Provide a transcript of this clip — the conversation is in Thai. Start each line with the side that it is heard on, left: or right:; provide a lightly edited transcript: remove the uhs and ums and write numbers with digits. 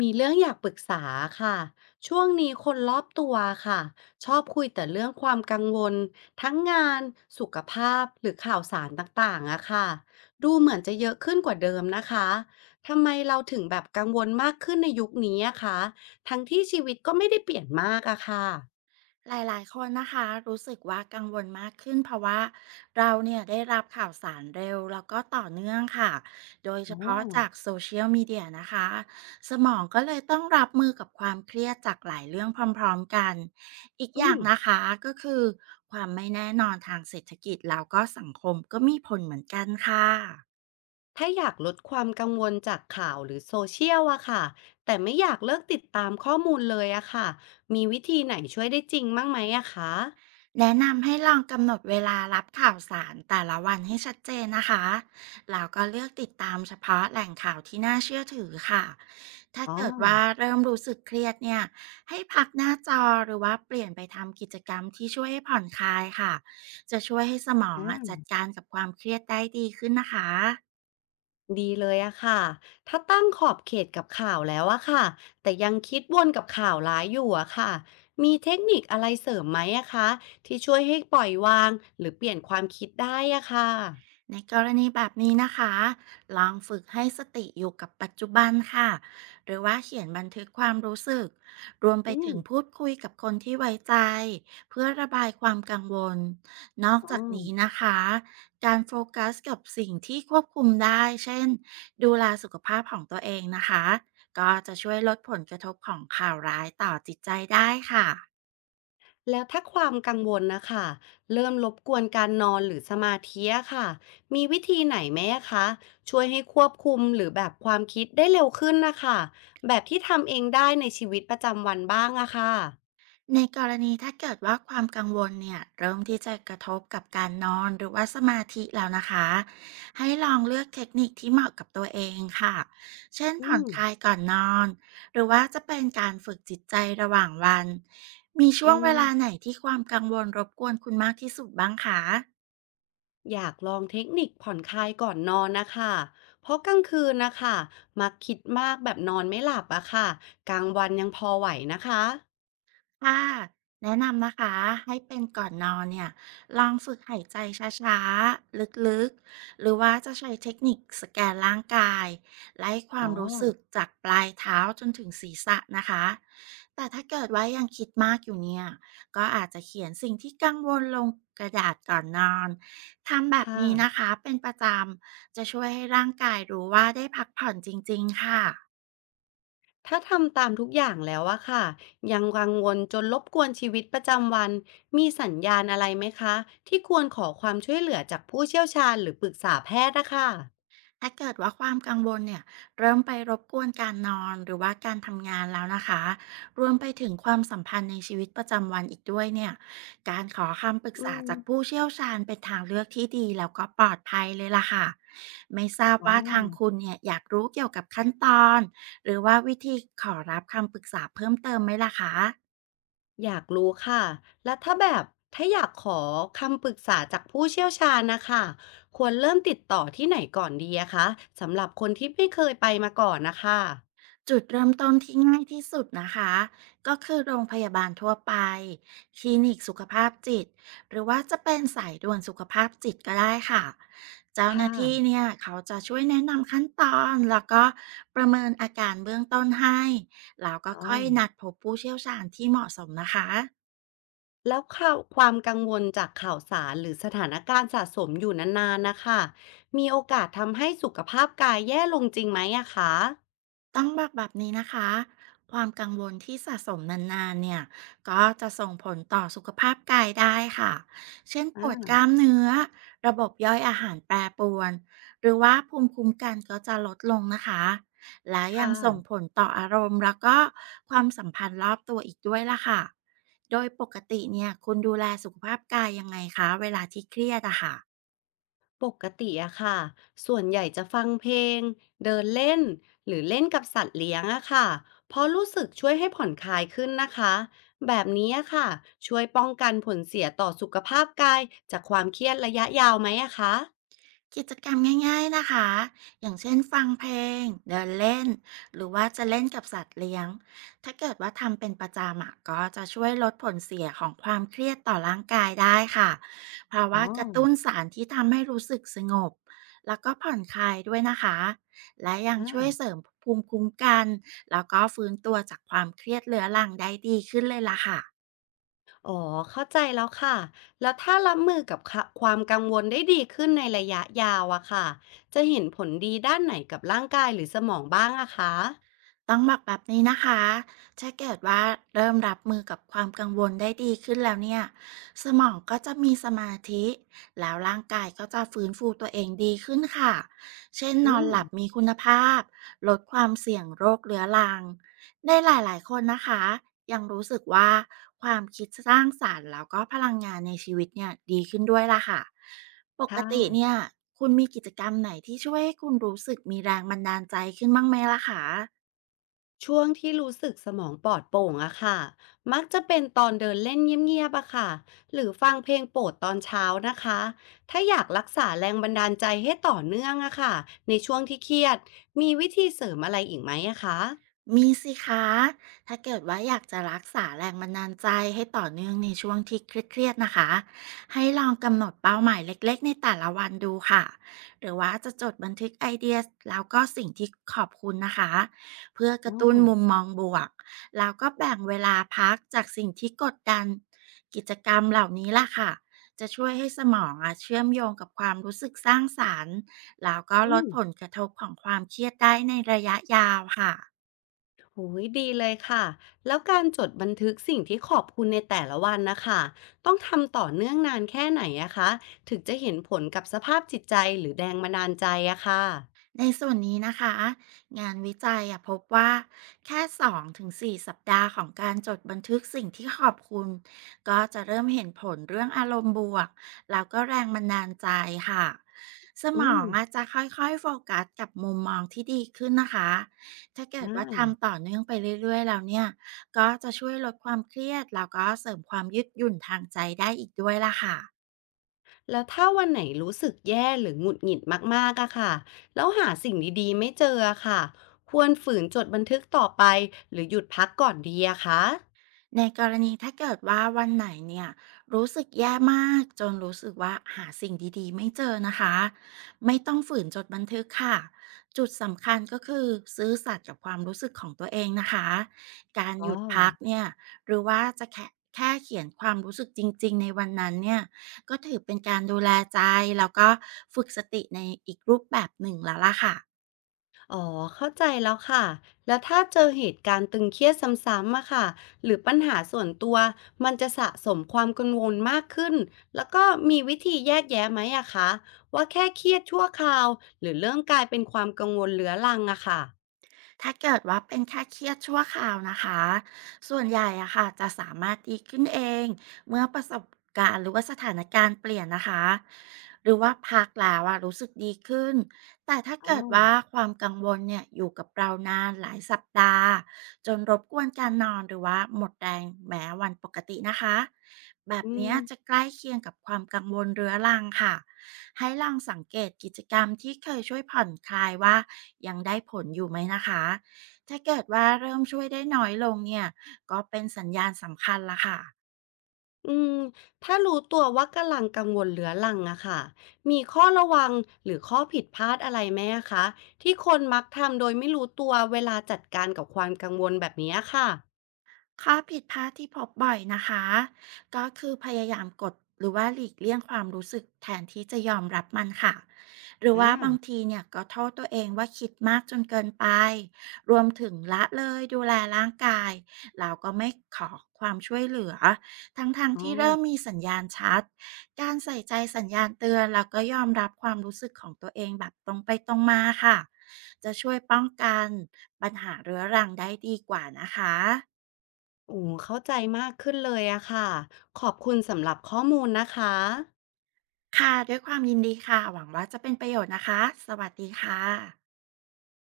left: มีเรื่องอยากปรึกษาค่ะ ช่วงนี้คนรอบตัวค่ะชอบคุยแต่เรื่องความกังวลทั้งงานสุขภาพหรือข่าวสารต่างๆอะค่ะดูเหมือนจะเยอะขึ้นกว่าเดิมนะคะทำไมเราถึงแบบกังวลมากขึ้นในยุคนี้อะคะทั้งที่ชีวิตก็ไม่ได้เปลี่ยนมากอะค่ะ
right: หลายๆคนนะคะรู้สึกว่ากังวลมากขึ้นเพราะว่าเราเนี่ยได้รับข่าวสารเร็วแล้วก็ต่อเนื่องค่ะโดยเฉ
left: อ๋อ
right: พาะจากโซเชียลมีเดียนะคะสมองก็เลยต้องรับมือกับความเครียดจากหลายเรื่องพร้อมๆกันอีก
left: อื
right: อย่าง
left: ม
right: นะคะก็คือความไม่แน่นอนทางเศรษฐกิจแล้วก็สังคมก็มีผลเหมือนกันค่ะ
left: ถ้าอยากลดความกังวลจากข่าวหรือโซเชียลอะค่ะแต่ไม่อยากเลิกติดตามข้อมูลเลยอะค่ะมีวิธีไหนช่วยได้จริงบ้างไหมอะคะ
right: แนะนำให้ลองกำหนดเวลารับข่าวสารแต่ละวันให้ชัดเจนนะคะแล้วก็เลือกติดตามเฉพาะแหล่งข่าวที่น่าเชื่อถือค่ะ ถ้า
left: อ๋อ
right: เกิดว่าเริ่มรู้สึกเครียดเนี่ยให้พักหน้าจอหรือว่าเปลี่ยนไปทำกิจกรรมที่ช่วยให้ผ่อนคลายค่ะ จะช่วยให้สมองอะจัด
left: อา
right: การกับความเครียดได้ดีขึ้นนะคะ
left: ดีเลยอะค่ะถ้าตั้งขอบเขตกับข่าวแล้วอะค่ะแต่ยังคิดวนกับข่าวร้ายอยู่อะค่ะมีเทคนิคอะไรเสริมไหมอะคะที่ช่วยให้ปล่อยวางหรือเปลี่ยนความคิดได้อะค่ะ
right: ในกรณีแบบนี้นะคะ ลองฝึกให้สติอยู่กับปัจจุบันค่ะ หรือว่าเขียนบันทึกความรู้สึก รวมไป
left: อื
right: ถึ
left: ม
right: งพูดคุยกับคนที่ไว้ใจเพื่อระบายความกังวล นอก
left: อ๋อ
right: จากนี้นะคะ การโฟกัสกับสิ่งที่ควบคุมได้ เช่น ดูแลสุขภาพของตัวเองนะคะ ก็จะช่วยลดผลกระทบของข่าวร้ายต่อจิตใจได้ค่ะ
left: แล้วถ้าความกังวลนะค่ะเริ่มรบกวนการนอนหรือสมาธิอะค่ะมีวิธีไหนไหมอะคะช่วยให้ควบคุมหรือแบบความคิดได้เร็วขึ้นนะคะแบบที่ทำเองได้ในชีวิตประจำวันบ้างอะค่ะ
right: ในกรณีถ้าเกิดว่าความกังวลเนี่ยเริ่มที่จะกระทบกับการนอนหรือว่าสมาธิแล้วนะคะให้ลองเลือกเทคนิคที่เหมาะกับตัวเองค่ะเช่น
left: อื
right: ผ่อน
left: ม
right: คลายก่อนนอนหรือว่าจะเป็นการฝึกจิตใจระหว่างวันมีช่
left: อื
right: วงเวลาไหน
left: ม
right: ที่ความกังวลรบกวนคุณมากที่สุดบ้างคะ
left: อยากลองเทคนิคผ่อนคลายก่อนนอนนะคะเพราะกลางคืนนะคะมักคิดมากแบบนอนไม่หลับอะค่ะกลางวันยังพอไหวนะคะ
right: ค่ะแนะนำนะคะให้เป็นก่อนนอนเนี่ยลองฝึกหายใจช้าๆลึกๆหรือว่าจะใช้เทคนิคสแกนร่างกายไล่ควา
left: อ๋อ
right: มรู้สึกจากปลายเท้าจนถึงศีรษะนะคะแต่ถ้าเกิดว่ายังคิดมากอยู่เนี่ยก็อาจจะเขียนสิ่งที่กังวลลงกระดาษก่อนนอนทำแบบ
left: ค่ะ
right: นี้นะคะเป็นประจำจะช่วยให้ร่างกายรู้ว่าได้พักผ่อนจริงๆค่ะ
left: ถ้าทำตามทุกอย่างแล้วอะค่ะยังกังวลจนรบกวนชีวิตประจำวันมีสัญญาณอะไรไหมคะที่ควรขอความช่วยเหลือจากผู้เชี่ยวชาญหรือปรึกษาแพทย์นะคะ
right: ถ้าเกิดว่าความกังวลเนี่ยเริ่มไปรบกวนการนอนหรือว่าการทำงานแล้วนะคะรวมไปถึงความสัมพันธ์ในชีวิตประจำวันอีกด้วยเนี่ยการขอคำปรึก
left: อื
right: ษา
left: ม
right: จากผู้เชี่ยวชาญเป็นทางเลือกที่ดีแล้วก็ปลอดภัยเลยล่ะค่ะไม่ทราบ
left: อ๋อ
right: ว่าทางคุณเนี่ยอยากรู้เกี่ยวกับขั้นตอนหรือว่าวิธีขอรับคำปรึกษาเพิ่มเติมไหมล่ะคะ
left: อยากรู้ค่ะ แล้วถ้าแบบถ้าอยากขอคำปรึกษาจากผู้เชี่ยวชาญนะคะ ควรเริ่มติดต่อที่ไหนก่อนดีอะคะสำหรับคนที่ไม่เคยไปมาก่อนนะคะ
right: จุดเริ่มต้นที่ง่ายที่สุดนะคะก็คือโรงพยาบาลทั่วไปคลินิกสุขภาพจิตหรือว่าจะเป็นสายด่วนสุขภาพจิตก็ได้ค่ะเจ้าห
left: ค่ะ
right: น้าที่เนี่ยเขาจะช่วยแนะนำขั้นตอนแล้วก็ประเมินอาการเบื้องต้นให้แล้วก็
left: อ๋อ
right: ค่อยนัดพบผู้เชี่ยวชาญที่เหมาะสมนะคะ
left: แล้วข่าวความกังวลจากข่าวสารหรือสถานการณ์สะสมอยู่นานๆนะคะ มีโอกาสทำให้สุขภาพกายแย่ลงจริงไหมอะคะ
right: ต้องบอกแบบนี้นะคะความกังวลที่สะสมนานๆเนี่ยก็จะส่งผลต่อสุขภาพกายได้ค่ะเช่นปวดก
left: อ่า
right: ล้ามเนื้อระบบย่อยอาหารแปรปรวนหรือว่าภูมิคุ้มกันก็จะลดลงนะคะและ
left: ค
right: ยังส่งผ
left: ่ะ
right: ลต่ออารมณ์แล้วก็ความสัมพันธ์รอบตัวอีกด้วยล่ะค่ะโดยปกติเนี่ยคุณดูแลสุขภาพกายยังไงคะเวลาที่เครียดอะค่ะ
left: ปกติอะค่ะส่วนใหญ่จะฟังเพลงเดินเล่นหรือเล่นกับสัตว์เลี้ยงอะค่ะเพราะรู้สึกช่วยให้ผ่อนคลายขึ้นนะคะแบบนี้อะค่ะช่วยป้องกันผลเสียต่อสุขภาพกายจากความเครียดระยะยาวไหมอะคะ
right: กิจกรรมง่ายๆนะคะอย่างเช่นฟังเพลงเดินเล่นหรือว่าจะเล่นกับสัตว์เลี้ยงถ้าเกิดว่าทำเป็นประจำอะก็จะช่วยลดผลเสียของความเครียดต่อร่างกายได้ค่ะเพราะ
left: อ๋อ
right: ว่ากระตุ้นสารที่ทำให้รู้สึกสงบแล้วก็ผ่อนคลายด้วยนะคะและยัง
left: อ่า
right: ช่วยเสริมภูมิคุ้มกันแล้วก็ฟื้นตัวจากความเครียดเรื้อรังได้ดีขึ้นเลยล่ะค่ะ
left: อ๋อเข้าใจแล้วค่ะแล้วถ้ารับมือกับค่ะความกังวลได้ดีขึ้นในระยะยาวอะค่ะจะเห็นผลดีด้านไหนกับร่างกายหรือสมองบ้างอะคะ
right: ต้องบอกแบบนี้นะคะถ้าเกิดว่าเริ่มรับมือกับความกังวลได้ดีขึ้นแล้วเนี่ยสมองก็จะมีสมาธิแล้วร่างกายก็จะฟื้นฟูตัวเองดีขึ้นค่ะ เช่นน
left: อื
right: อน
left: ม
right: หลับมีคุณภาพลดความเสี่ยงโรคเรื้อรังได้หลายๆคนนะคะยังรู้สึกว่าความคิดสร้างสารรค์แล้วก็พลังงานในชีวิตเนี่ยดีขึ้นด้วยล่ะค่ะปก
left: ค่ะ
right: ติเนี่ยคุณมีกิจกรรมไหนที่ช่วยให้คุณรู้สึกมีแรงบันดาลใจขึ้นบ้างไหมล่ะคะ
left: ช่วงที่รู้สึกสมองปลอดโปร่งอะค่ะมักจะเป็นตอนเดินเล่นเงียบๆอะค่ะหรือฟังเพลงโปรดตอนเช้านะคะถ้าอยากรักษาแรงบันดาลใจให้ต่อเนื่องอะค่ะในช่วงที่เครียดมีวิธีเสริมอะไรอีกไหมอะคะ
right: มีสิคะ ถ้าเกิดว่าอยากจะรักษาแรงบันดาลใจให้ต่อเนื่องในช่วงที่เครียดๆนะคะ ให้ลองกำหนดเป้าหมายเล็กๆในแต่ละวันดูค่ะ หรือว่าจะจดบันทึกไอเดียแล้วก็สิ่งที่ขอบคุณนะคะ เพื่อกระ
left: อ๋อ
right: ตุ้นมุมมองบวก แล้วก็แบ่งเวลาพักจากสิ่งที่กดดันกิจกรรมเหล่านี้ล่ะค่ะ จะช่วยให้สมองเชื่อมโยงกับความรู้สึกสร้างสรรค์แล้วก็ล
left: อื
right: ด
left: ม
right: ผลกระทบของความเครียดได้ในระยะยาวค่ะ
left: โหยดีเลยค่ะแล้วการจดบันทึกสิ่งที่ขอบคุณในแต่ละวันนะคะต้องทำต่อเนื่องนานแค่ไหนอะคะถึงจะเห็นผลกับสภาพจิตใจหรือแรงบันดาลใจอะค่ะ
right: ในส่วนนี้นะคะงานวิจัยพบว่าแค่2-4สสัปดาห์ของการจดบันทึกสิ่งที่ขอบคุณก็จะเริ่มเห็นผลเรื่องอารมณ์บวกแล้วก็แรงบันดาลใจค่ะสม
left: อื
right: อ
left: ม
right: งอาจจะค่อยๆโฟกัสกับมุมมองที่ดีขึ้นนะคะถ้าเกิดว่า
left: อ่า
right: ทำต่อเนื่องไปเรื่อยๆแล้วเนี่ยก็จะช่วยลดความเครียดแล้วก็เสริมความยืดหยุ่นทางใจได้อีกด้วยล่ะค่ะ
left: แล้วถ้าวันไหนรู้สึกแย่หรือหงุดหงิดมากๆอะค่ะแล้วหาสิ่งดีๆไม่เจออะค่ะควรฝืนจดบันทึกต่อไปหรือหยุดพักก่อนดีอะคะ
right: ในกรณีถ้าเกิดว่าวันไหนเนี่ยรู้สึกแย่มากจนรู้สึกว่าหาสิ่งดีๆไม่เจอนะคะไม่ต้องฝืนจดบันทึกค่ะจุดสำคัญก็คือซื้อสัตย์กับความรู้สึกของตัวเองนะคะการ
left: อ๋อ
right: หยุดพักเนี่ยหรือว่าจะแค่เขียนความรู้สึกจริงๆในวันนั้นเนี่ยก็ถือเป็นการดูแลใจแล้วก็ฝึกสติในอีกรูปแบบหนึ่งแล้วล่ะค่ะ
left: อ๋อเข้าใจแล้วค่ะแล้วถ้าเจอเหตุการณ์ตึงเครียดซ้ำๆอะค่ะหรือปัญหาส่วนตัวมันจะสะสมความกังวลมากขึ้นแล้วก็มีวิธีแยกแยะไหมอะคะว่าแค่เครียดชั่วคราวหรือเริ่มกลายเป็นความกังวลเรื้อรังอะค่ะ
right: ถ้าเกิดว่าเป็นแค่เครียดชั่วคราวนะคะ ส่วนใหญ่อะค่ะจะสามารถดีขึ้นเองเมื่อประสบการณ์หรือว่าสถานการณ์เปลี่ยนนะคะหรือว่าพักแล้วรู้สึกดีขึ้นแต่ถ้า
left: อ๋อ
right: เกิดว่าความกังวลเนี่ยอยู่กับเรานานหลายสัปดาห์จนรบกวนการนอนหรือว่าหมดแรงแม้วันปกตินะคะแบบ
left: อืม
right: เนี้ยจะใกล้เคียงกับความกังวลเรื้อรังค่ะ ให้ลองสังเกตกิจกรรมที่เคยช่วยผ่อนคลายว่ายังได้ผลอยู่ไหมนะคะ ถ้าเกิดว่าเริ่มช่วยได้น้อยลงเนี่ยก็เป็นสัญญาณสำคัญละค่ะ
left: อืมถ้ารู้ตัวว่ากำลังกังวลเรื้อรังอะค่ะมีข้อระวังหรือข้อผิดพลาดอะไรไหมอะคะที่คนมักทำโดยไม่รู้ตัวเวลาจัดการกับความกังวลแบบนี้อะค่ะ
right: ข้อผิดพลาดที่พบบ่อยนะคะก็คือพยายามกดหรือว่าหลีกเลี่ยงความรู้สึกแทนที่จะยอมรับมันค่ะหรือ
left: อา
right: ว่าบางทีเนี่ยก็โทษตัวเองว่าคิดมากจนเกินไปรวมถึงละเลยดูแลร่างกายเราก็ไม่ขอความช่วยเหลือทั้งๆท
left: อ๋อ
right: ที่เริ่มมีสัญญาณชัดการใส่ใจสัญญาณเตือนแล้วก็ยอมรับความรู้สึกของตัวเองแบบตรงไปตรงมาค่ะจะช่วยป้องกันปัญหาเรื้อรังได้ดีกว่านะคะ
left: โอ้เข้าใจมากขึ้นเลยอะค่ะขอบคุณสำหรับข้อมูลนะคะ
right: ค่ะด้วยความยินดีค่ะหวังว่าจะเป็นประโยชน์นะคะสวัสดีค่ะ